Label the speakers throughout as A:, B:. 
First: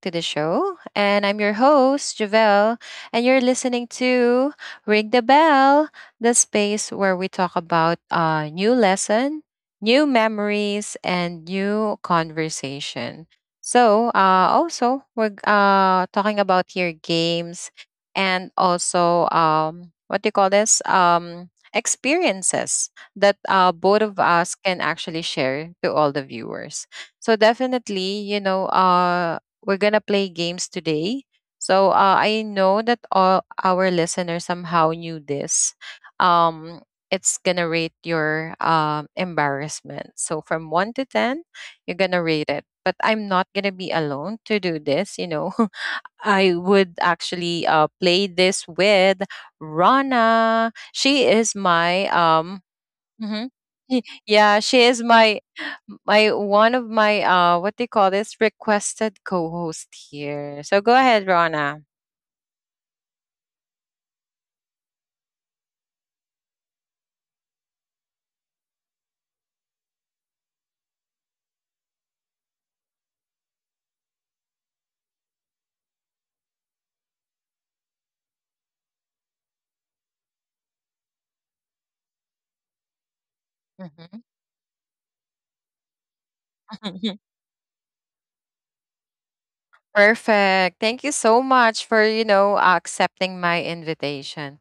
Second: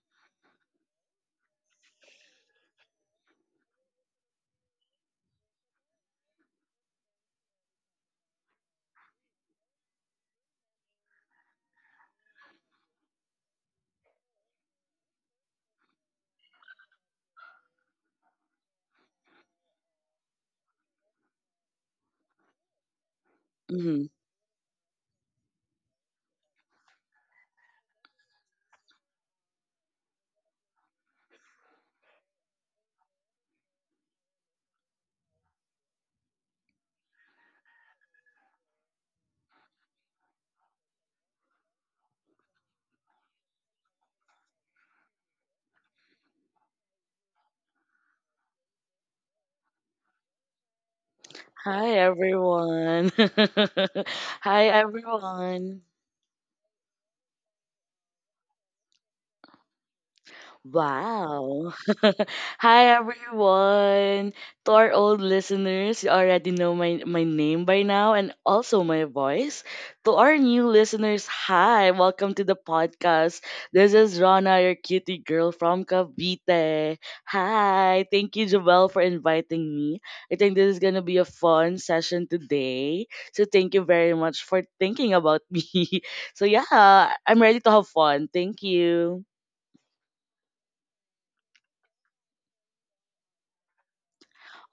A: to the show. And I'm your host, Javelle, and you're listening to Ring the Bell, the space where we talk about a new lesson, new memories, and new conversation. So also, we're talking about here games and also, what do you call this? Experiences that both
B: Mhm.
A: of us can actually share to all the viewers. So definitely, you know, we're gonna play games today. So I know that all our listeners somehow knew this. Um, it's gonna rate your embarrassment. So from one to ten, you're gonna rate it. But I'm not gonna be alone to do this. You know, I would actually play this with Rana. She is
B: Hi
A: my um.
B: everyone.
A: Mm-hmm. Y-
B: Hi
A: Yeah, she is my
B: everyone.
A: one of my what they call this requested co-host here. So go ahead,
B: Wow.
A: Rana.
B: Hi everyone. To our old listeners, you already know my name by now and also my voice. To our new listeners, hi. Welcome to the podcast. This is Rana, your cutie girl from Cavite. Hi. Thank you, Joelle, for inviting me. I think this is going to be a fun session today. So thank you very
A: Mm-hmm.
B: much for thinking about me. So yeah, I'm ready to have fun. Thank you.
A: Perfect. Thank you so much for, you know, accepting my invitation.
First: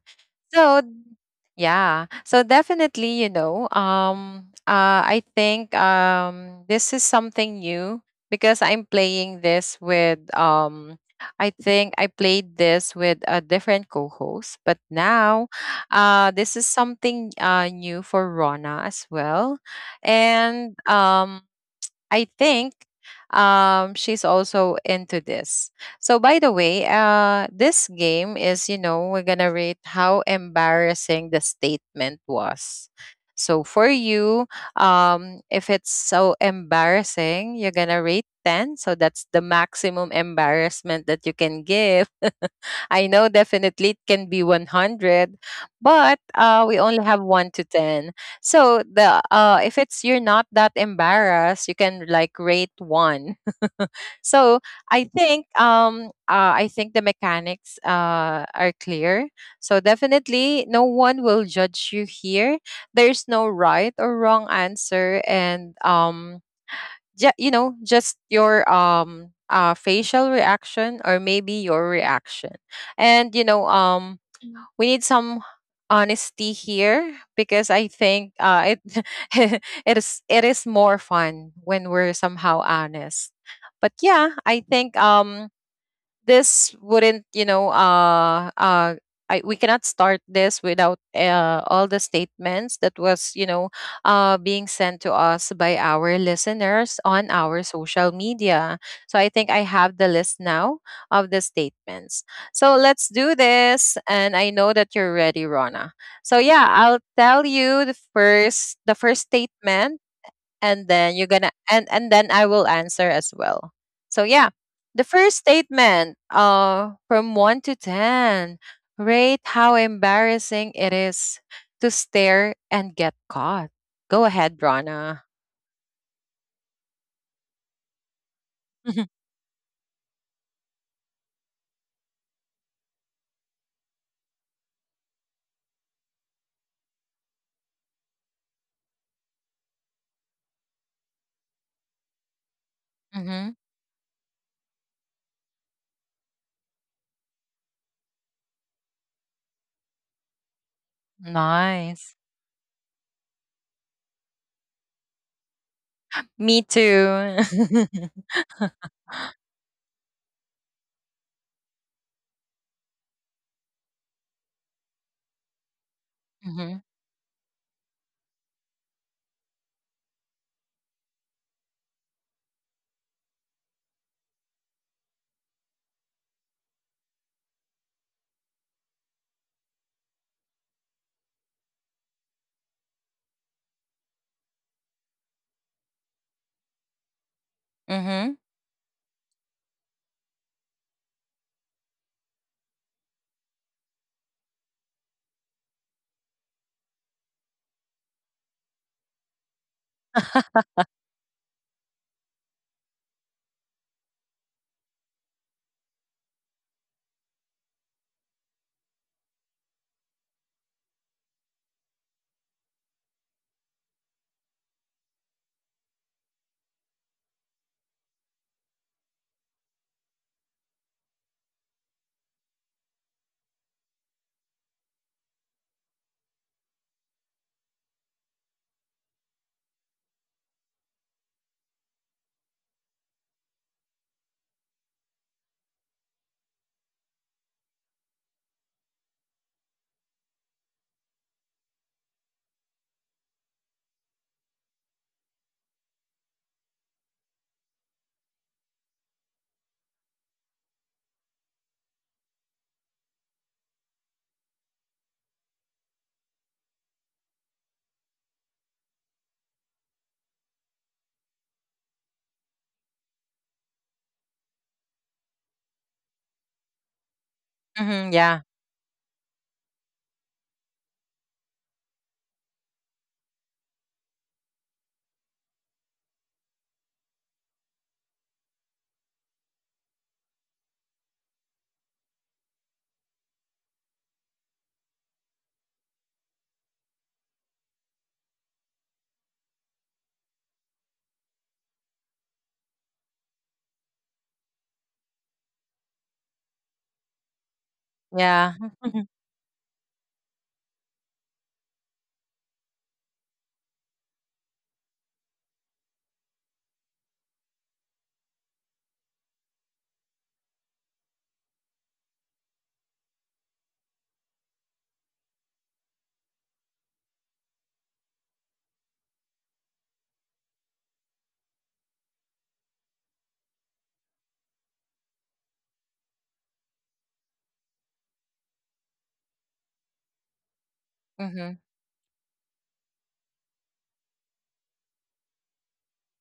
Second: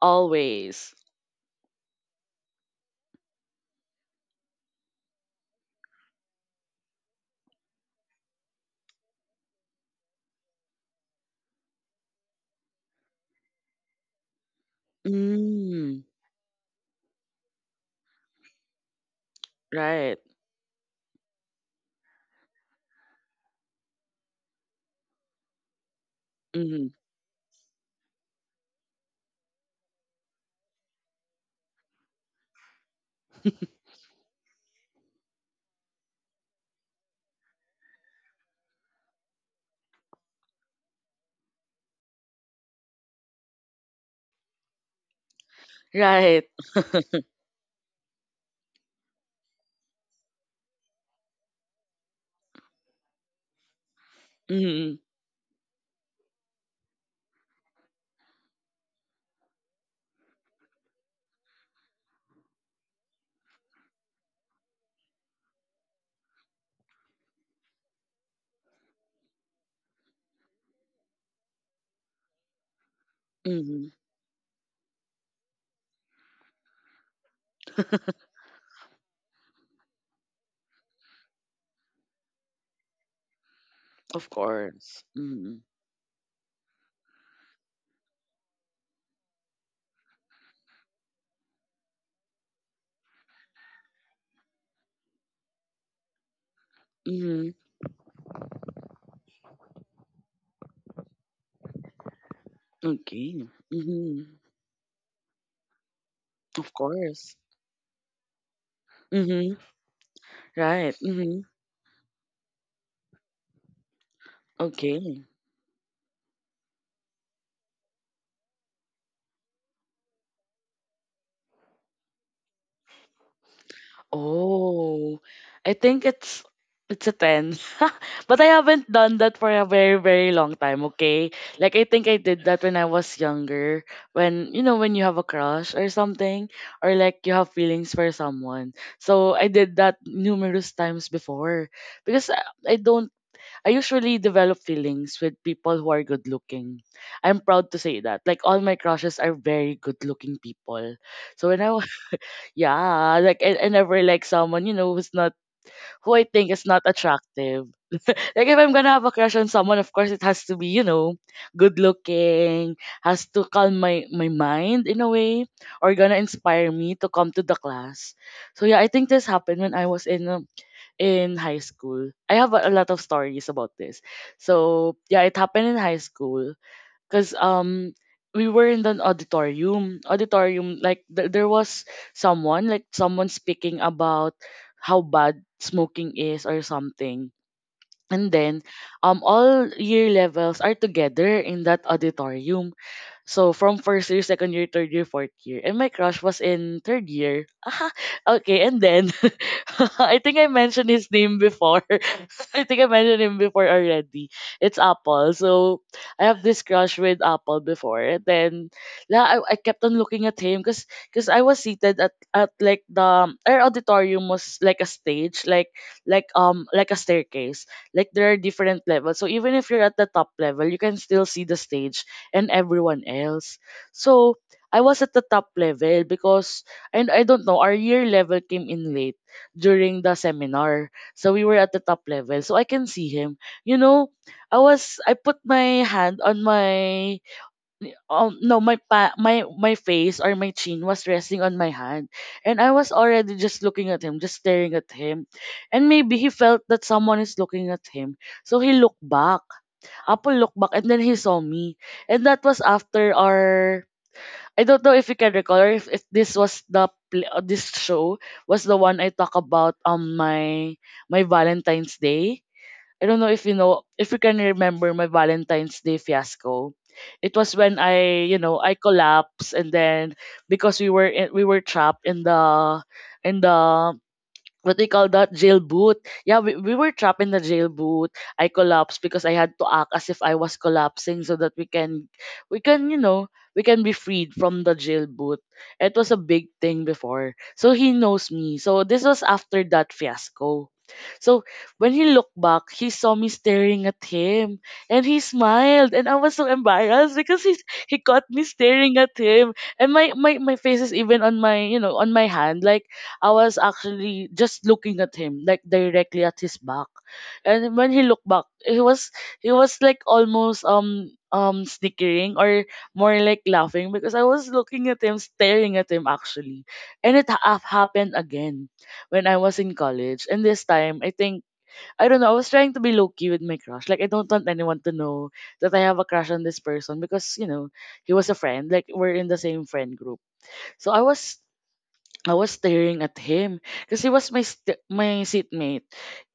A: So.
B: Always.
A: Yeah. So definitely, I think this is something new because I'm playing this with um. I think I played this with a different co-host, but now
B: Mm,
A: this is something new for Rona as well.
B: right.
A: And I think she's also into this. So by the
B: Mhm.
A: way, this game is, you know, we're going to rate how embarrassing the statement was. So for you, if it's so embarrassing, you're going to rate 10, so that's the maximum embarrassment that you can give. I know definitely it can be 100, but
B: Right.
A: we only have 1 to 10. So the if it's you're not that embarrassed, you can like rate 1. So
B: Mhm.
A: I think the mechanics are clear. So definitely no one will judge you here. There's no right or wrong answer, and you know, just your facial reaction or maybe your reaction, and you know
B: Mhm.
A: um we need some honesty here because I think it it is more fun when we're somehow honest. But
B: Of
A: yeah, I
B: course.
A: think
B: Mhm.
A: um, this wouldn't, you know, we cannot start this without all the statements that was, you know, being sent to us by our listeners on
B: Mhm.
A: our social media. So I think I have the list now of the statements. So let's
B: Okay.
A: do this,
B: Mhm.
A: and I know that you're ready, Rona. So
B: Of
A: yeah, I'll
B: course.
A: tell you the first
B: Mhm.
A: statement.
B: Right.
A: And then
B: Mhm.
A: you're gonna and then I will answer as well. So yeah, the
B: Okay.
A: first statement, from one to ten, rate how embarrassing it is to stare and get caught. Go ahead,
B: Oh,
A: Rana.
B: I think it's a 10. But I haven't done that for a very, very long time, okay? Like I think I did that when I was younger, when you know when you have a crush or something or like you have feelings for someone. So I did that numerous times before because I don't
A: Mm-hmm.
B: I usually develop feelings with people who are good looking. I'm proud to say that. Like all my crushes are very good looking people. So when I
A: Nice.
B: yeah, like I never like someone, you know, who's not who I think is
A: Me
B: not
A: too.
B: attractive. Like if I'm gonna have
A: Mm-hmm.
B: a crush on someone, of course it has to be, you know, good looking, has to calm my mind in a way, or gonna inspire me to come to the class. So yeah, I think this happened when I was in high school. I have a lot of stories about this. So yeah, it happened in high school because we were in an auditorium like there was someone like someone speaking about how bad smoking is or something. And
A: Mm-hmm.
B: then all year levels are together in that auditorium, so from first year, second year, third year, fourth year. And my crush was in third year. Aha, okay, and then I think I mentioned his name before. I think I mentioned him before already. It's Apple. So I have this crush with Apple before. And then I kept on looking at him because 'cause I was seated at like the our auditorium was like a stage, like a staircase. Like there are different levels. So even if you're at the top level, you can still see the stage and everyone else. So I was at the top level because and I don't know our year level came in late during the seminar. So we were at the top level. So I can see him. You know, I was I put my hand on my no my pa- my face or my chin was resting on my hand, and I was already just looking at him, just staring at him. And maybe he felt that someone is looking at him. So he looked back. Apple looked back and then he saw me. And that was after our I don't know if you can recall or if this was the this show was the one I talk about on my Valentine's Day. I don't know if you can remember my Valentine's Day fiasco. It was when
A: Mm-hmm.
B: I, you
A: Yeah.
B: know, I collapsed and then because we were trapped in the what do you call that jail boot. Yeah, we were trapped in the jail boot. I collapsed because I had to act as if I was collapsing so that we can you know we can be freed from the jail boot. It was a big thing before, so he knows me, so this was after that fiasco. So when he looked back, he saw me staring at him, and he smiled, and I was so embarrassed because he caught me
A: Yeah.
B: staring at him, and my my face is even on my you know on my hand like I was actually just looking at him, like directly at his back. And when he looked back, he was like almost snickering or more like laughing because I was looking at him, staring at him actually. And it happened again when I was in college. And this time, I think I don't know. I was trying to be low key with my crush. Like I don't want anyone to know that I have a crush on this person because you know he was a friend. Like we're in the same friend group. So
A: Mm-hmm.
B: I was staring at him because he was my my seatmate.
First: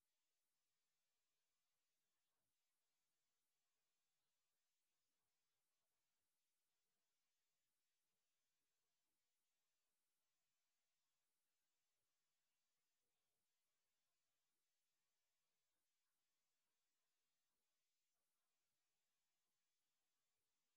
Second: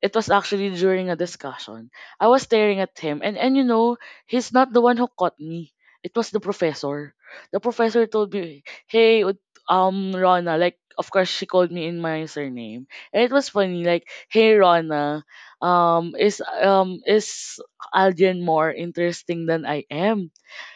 B: It was actually during a discussion. I was staring at him, and you know he's not the one who caught me. It was the professor. The professor told me, "Hey, Rona." Like, of course, she called me in my surname, and it was funny. Like, "Hey, Rona, is Aldrin more interesting than I am?"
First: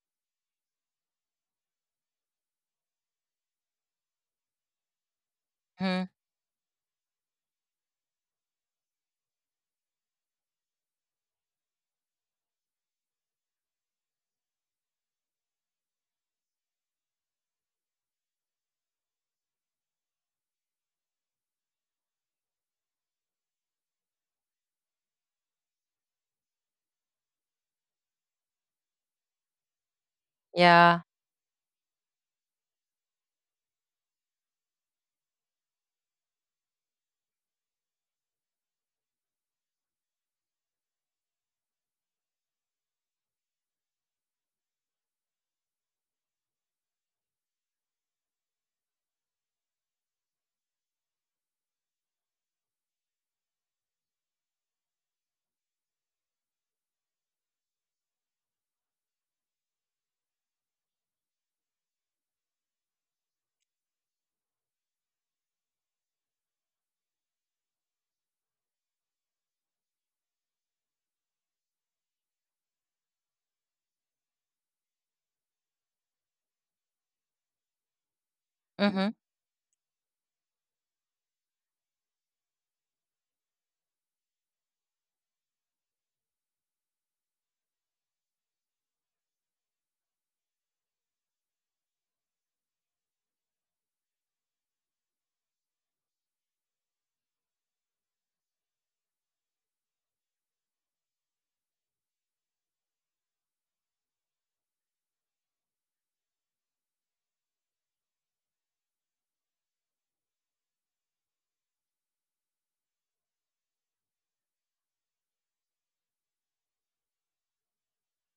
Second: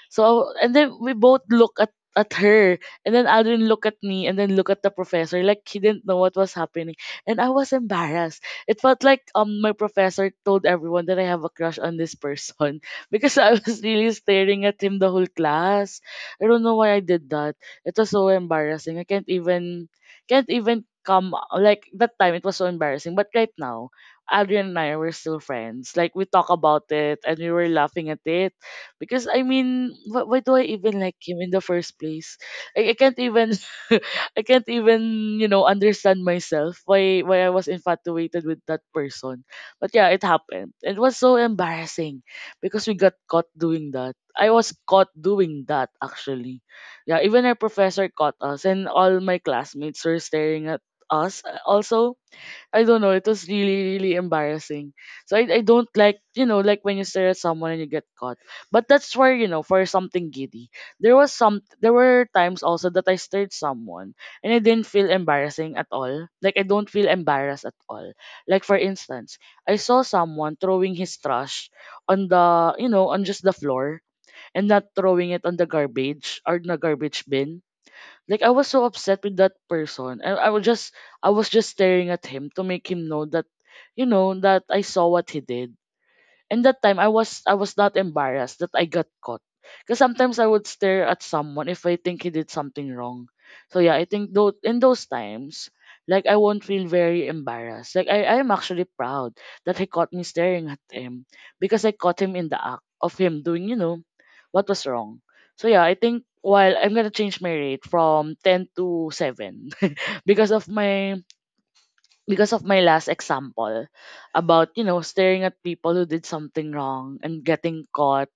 B: So and then we both look at her, and then Aldrin look at me and then look at the professor like he
A: Mm-hmm.
B: didn't know what was happening, and I was embarrassed. It felt like my professor told everyone that I have a crush on this person because I was really staring at him the whole class. I don't know why I did that. It was so embarrassing. I can't even come like that time it was so embarrassing. But right now, Adrian and I were still friends. Like we talk about it and we were laughing at it, because I mean, why do I
A: Yeah.
B: even like him in the first place? I can't even. I can't even, you know, understand myself why I was infatuated with that person. But yeah, it happened. It was so embarrassing because we got caught doing that. I was caught doing that actually. Yeah, even our professor caught us and all my classmates were staring at us also I don't know. It was really, really embarrassing. So I don't like, you know, like when you stare at someone and you get caught. But that's where, you know, for something giddy. There were times also that I stared at someone and I didn't feel embarrassing at all. Like I don't feel embarrassed at all. Like for instance, I saw someone throwing his trash on the, you know, on just the floor and not throwing it on the garbage or the garbage bin, like I was so
A: Mm-hmm.
B: upset with that person. I was just staring at him to make him know that you know that I saw what he did. And that time I was not embarrassed that I got caught, because sometimes I would stare at someone if I think he did something wrong. So yeah, I think though in those times, like I won't feel very embarrassed. Like I am actually proud that he caught me staring at him because I caught him in the act of him doing, you know, what was wrong. So yeah, I think while I'm gonna change my rate from ten to seven because of my because of my last example about you know staring at people who did something wrong and getting caught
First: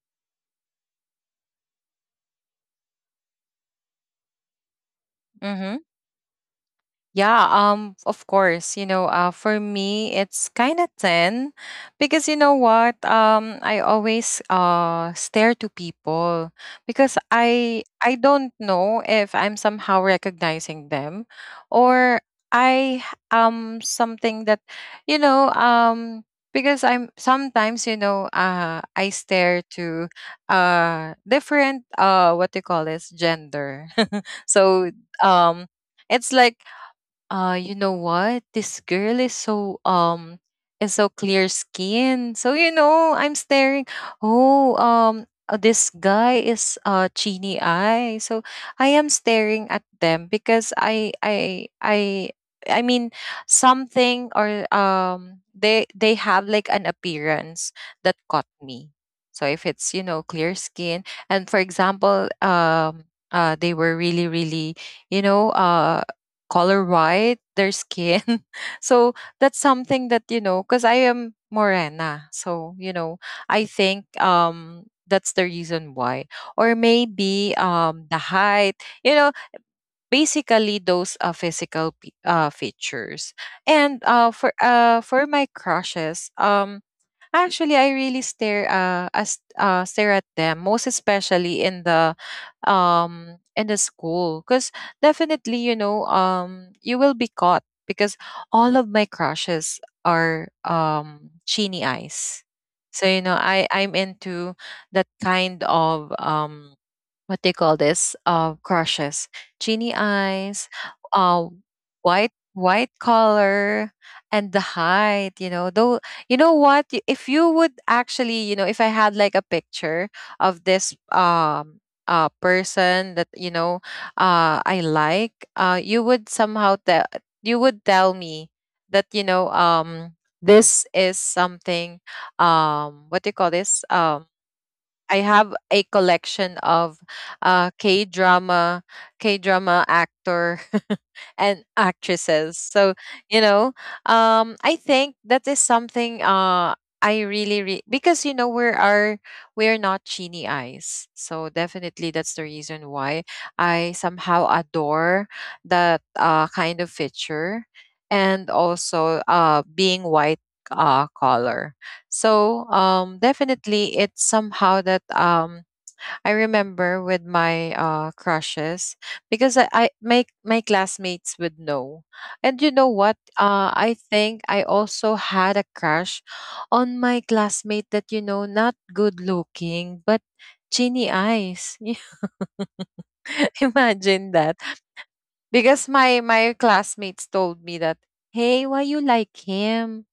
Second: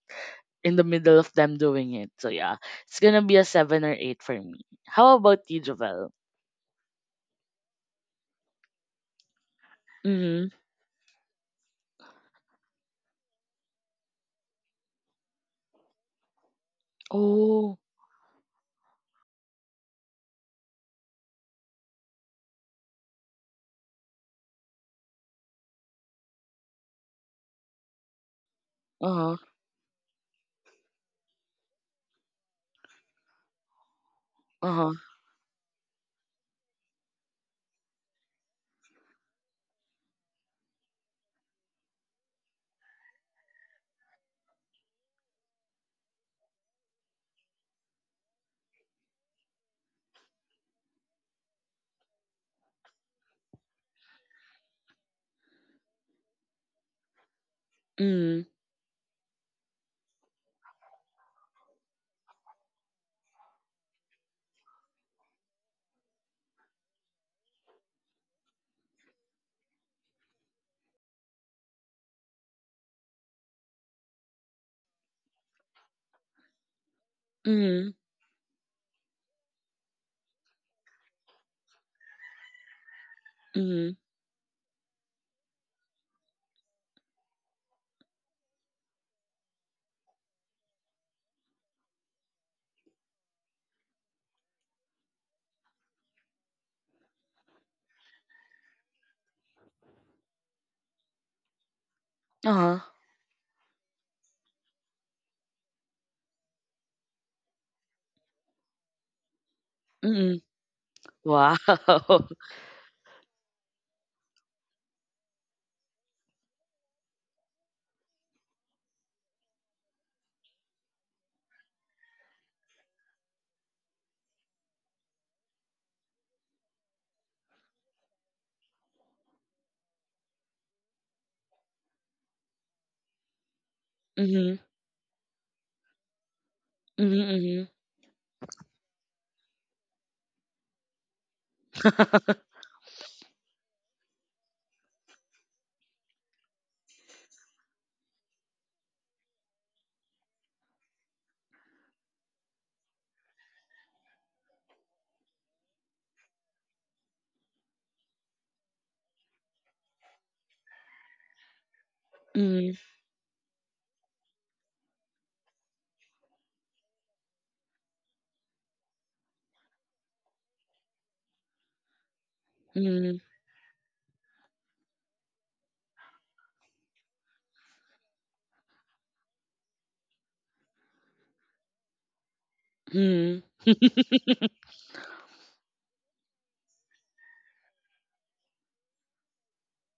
B: in the middle of them doing it. So yeah, it's gonna be a seven or eight for me. How about you,
A: Mm-hmm.
B: Javel?
A: Yeah, of course, you know, for me,
B: Mm-hmm.
A: it's kind of 10 because you know what? I always stare to people because
B: Oh.
A: I don't know if I'm somehow recognizing them, or I something that you know, um, because I'm sometimes, you know, I
B: Uh huh.
A: stare to different what do you call this gender. So
B: Uh huh.
A: um it's like you know what, this girl is so clear skin, so you know I'm staring. Oh this guy is chini eye, so I am staring at them because I mean something, or they have like an appearance that caught
B: Mm.
A: me. So if it's, you know, clear skin, and for example, they were really, really, you know, color white, their skin. So that's something that, you know, because I am morena. So, you know, I think that's the reason why. Or maybe the
B: Mm.
A: height, you know, basically those physical features. And
B: Mm.
A: for my crushes, um, actually, I really stare at them, most especially in the school, because definitely you know you will be caught because all of my crushes are chini eyes.
B: Uh
A: So
B: huh.
A: you know, I'm into that kind of um, what they call this? Crushes, genie
B: Mm.
A: eyes, uh,
B: Wow.
A: white white color, and the height. You know, though you know what? Y- if you would actually, you know, if I had like a picture of this person that, you know, I like, you would tell me that, you know, um, this is something um, what do you call this um,
B: Mm.
A: I have a collection of
B: Mm.
A: uh,
B: Mm.
A: K drama, K drama actor and actresses. So, you know, I think that is something I really, re- because, you know, we are not genie eyes. So definitely that's the reason why I somehow adore that kind of feature, and also being white color. So
B: Mm.
A: definitely it's somehow that I remember with my crushes because I my my classmates would know. And you know what?
B: Mm.
A: I think I also had a crush on my classmate that, you know, not good looking but genie eyes.
B: Mm.
A: Imagine that. Because my classmates told me that, "Hey, why you like him?"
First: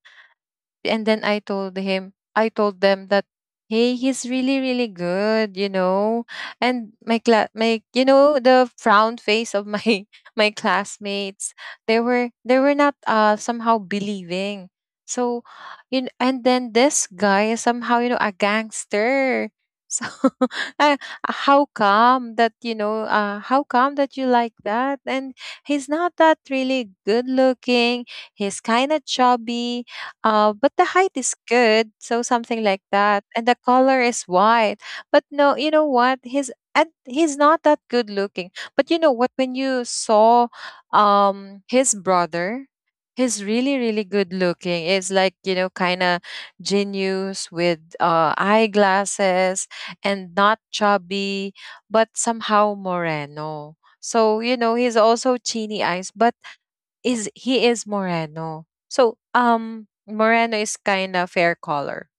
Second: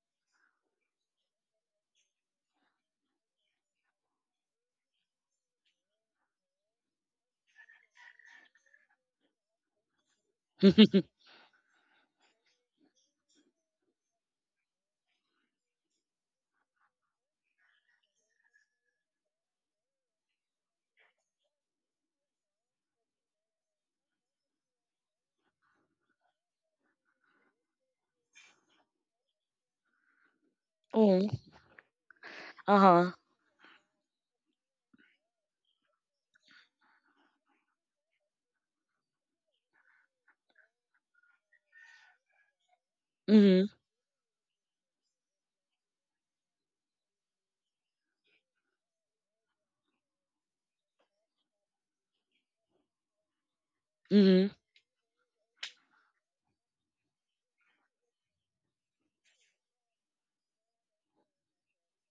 A: And then I told him, I told them that, "Hey, he's really, really good, you know." And my class, my, you know, the frown face of my my classmates, they were not somehow believing. So, you know, and then this guy is somehow, you know, a gangster. So, uh, how come that, you know? How come that you like that? And he's not that really good looking. He's kind of chubby but the height
B: Oh.
A: is good, so something
B: Uh
A: like
B: huh.
A: that. And the color is white. But no, you know what? He's and he's not that good looking. But you know what? When you saw his brother, he's
B: Mm.
A: really, really good looking. It's like, you know, kinda genius with eyeglasses and not chubby, but somehow moreno. So,
B: Mm.
A: you know, he's also chiny eyes, but is he is Moreno. So um, Moreno is kind of fair color.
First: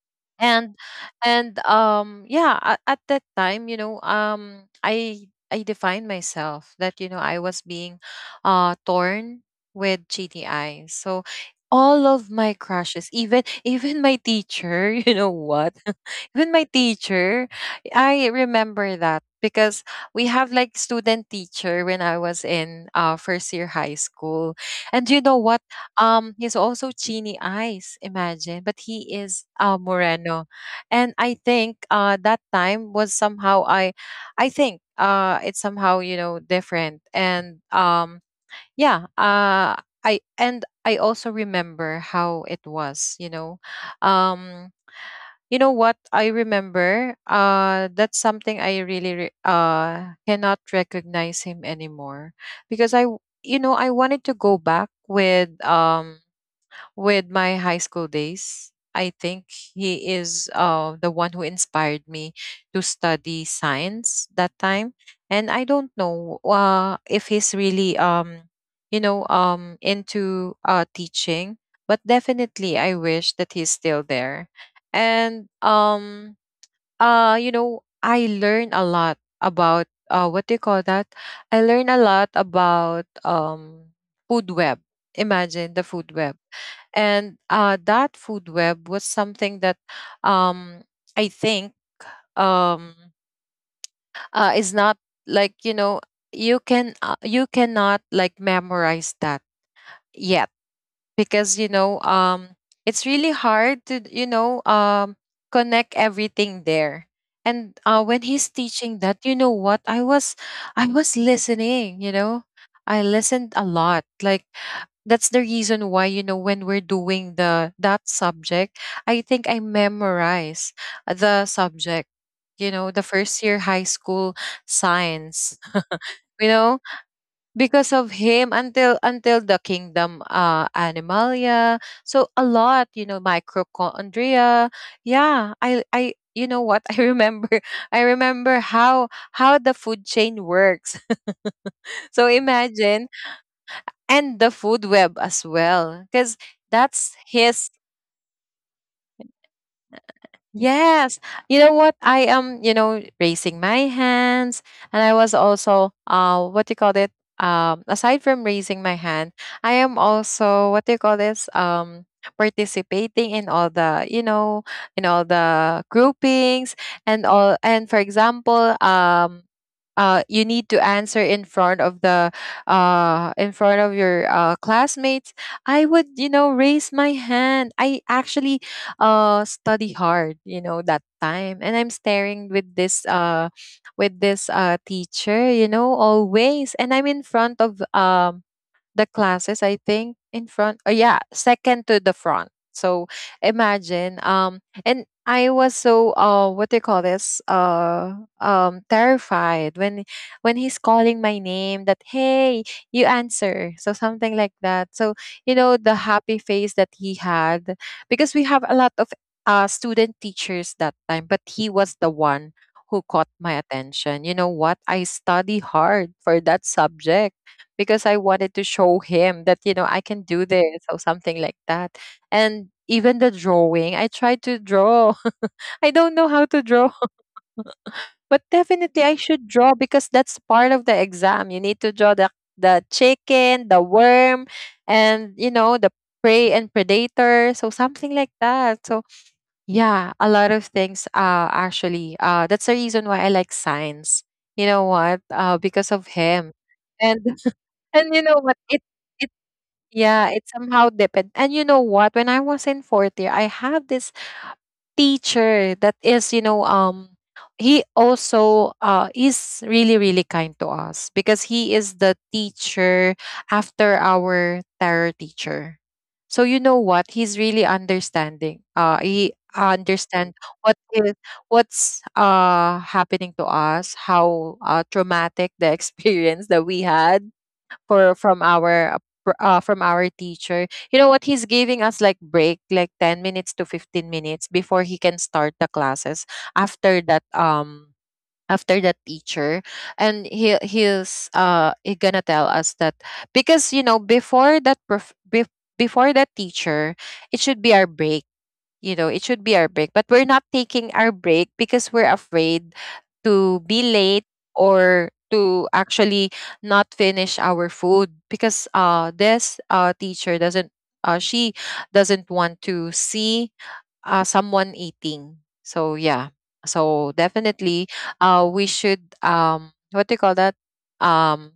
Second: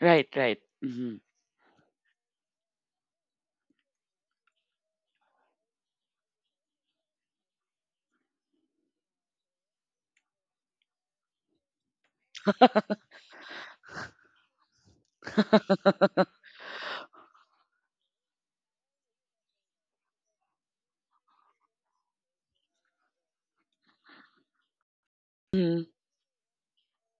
B: Right. Right.
A: And
B: Mm.
A: yeah, at that time, you know, I defined myself that, you know, I was being torn with gti. So all of my crushes, even even my teacher, you know what, even my teacher, I remember that because we have like student teacher when I was in first year high school. And you know what, he's also Chini eyes, imagine, but he is Moreno. And I think that time was somehow I think it's somehow, you know, different. And yeah, I and I also remember how it was, um, you know what I remember, that's something I really re- cannot recognize him anymore because I, w- you know, I wanted to go back with my high school days. I think he is the one who inspired me to study science that time. And I don't know if he's really, you know, into teaching, but definitely I wish that he's still there. And, you know, I learn a lot about what do you call that? I learn a lot about food web. Imagine the food web, and that food web was something that um, I think um, is not like, you know, you can you cannot like memorize that yet, because you know it's really hard to, you know, connect everything there. And when he's teaching that, you know what, I was listening. You know, I listened a lot. Like that's the reason why you know when we're doing the that subject, I think I memorize the subject, you know, the first year high school science, you know, because of him. Until the kingdom animalia. So a lot, you know, mitochondria. Yeah, I you know what, I remember how the food chain works. So imagine, and the food web as well, because that's his. Yes. You know what, I am, raising my hands. And I was also, what do you call it, aside from raising my hand, I am also what do you call this, participating in all the groupings and all. And For example, you need to answer in front of the, in front of your classmates. I would, raise my hand. I actually study hard, that time, and I'm staring with this teacher, always. And I'm in front of, the classes, I think in front. Oh yeah, second to the front. So imagine. And I was so, what do you call this, terrified when he's calling my name that, hey, you answer, so something like that. So you know the happy face that he had, because we have a lot of student teachers that time, but he was the one who caught my attention. You know what, I study hard for that subject, because I wanted to show him that I can do this, or something like that. And even the drawing, I tried to draw. I don't know how to draw, but definitely I should draw because that's part of the exam. You need to draw the chicken, the worm, and the prey and predator. So something like that. So yeah, a lot of things, actually that's the reason why I like science. You know what? Because of him. And and you know what? It Yeah, it somehow depend. And you know what? When I was in fourth year, I have this teacher that is, he also is really really kind to us, because he is the teacher after our terror teacher. So you know what? He's really understanding. He understand what is what's happening to us, how traumatic the experience that we had for from our from our teacher. You know what? He's giving us like break, like 10 minutes to 15 minutes before he can start the classes. After that, um, after that teacher, and he gonna tell us that, because you know, before before that teacher, it should be our break. You know, it should be our break, but we're not taking our break because we're afraid to be late, or to actually not finish our food, because this teacher doesn't she doesn't want to see someone eating. So yeah. So definitely we should, what do you call that, um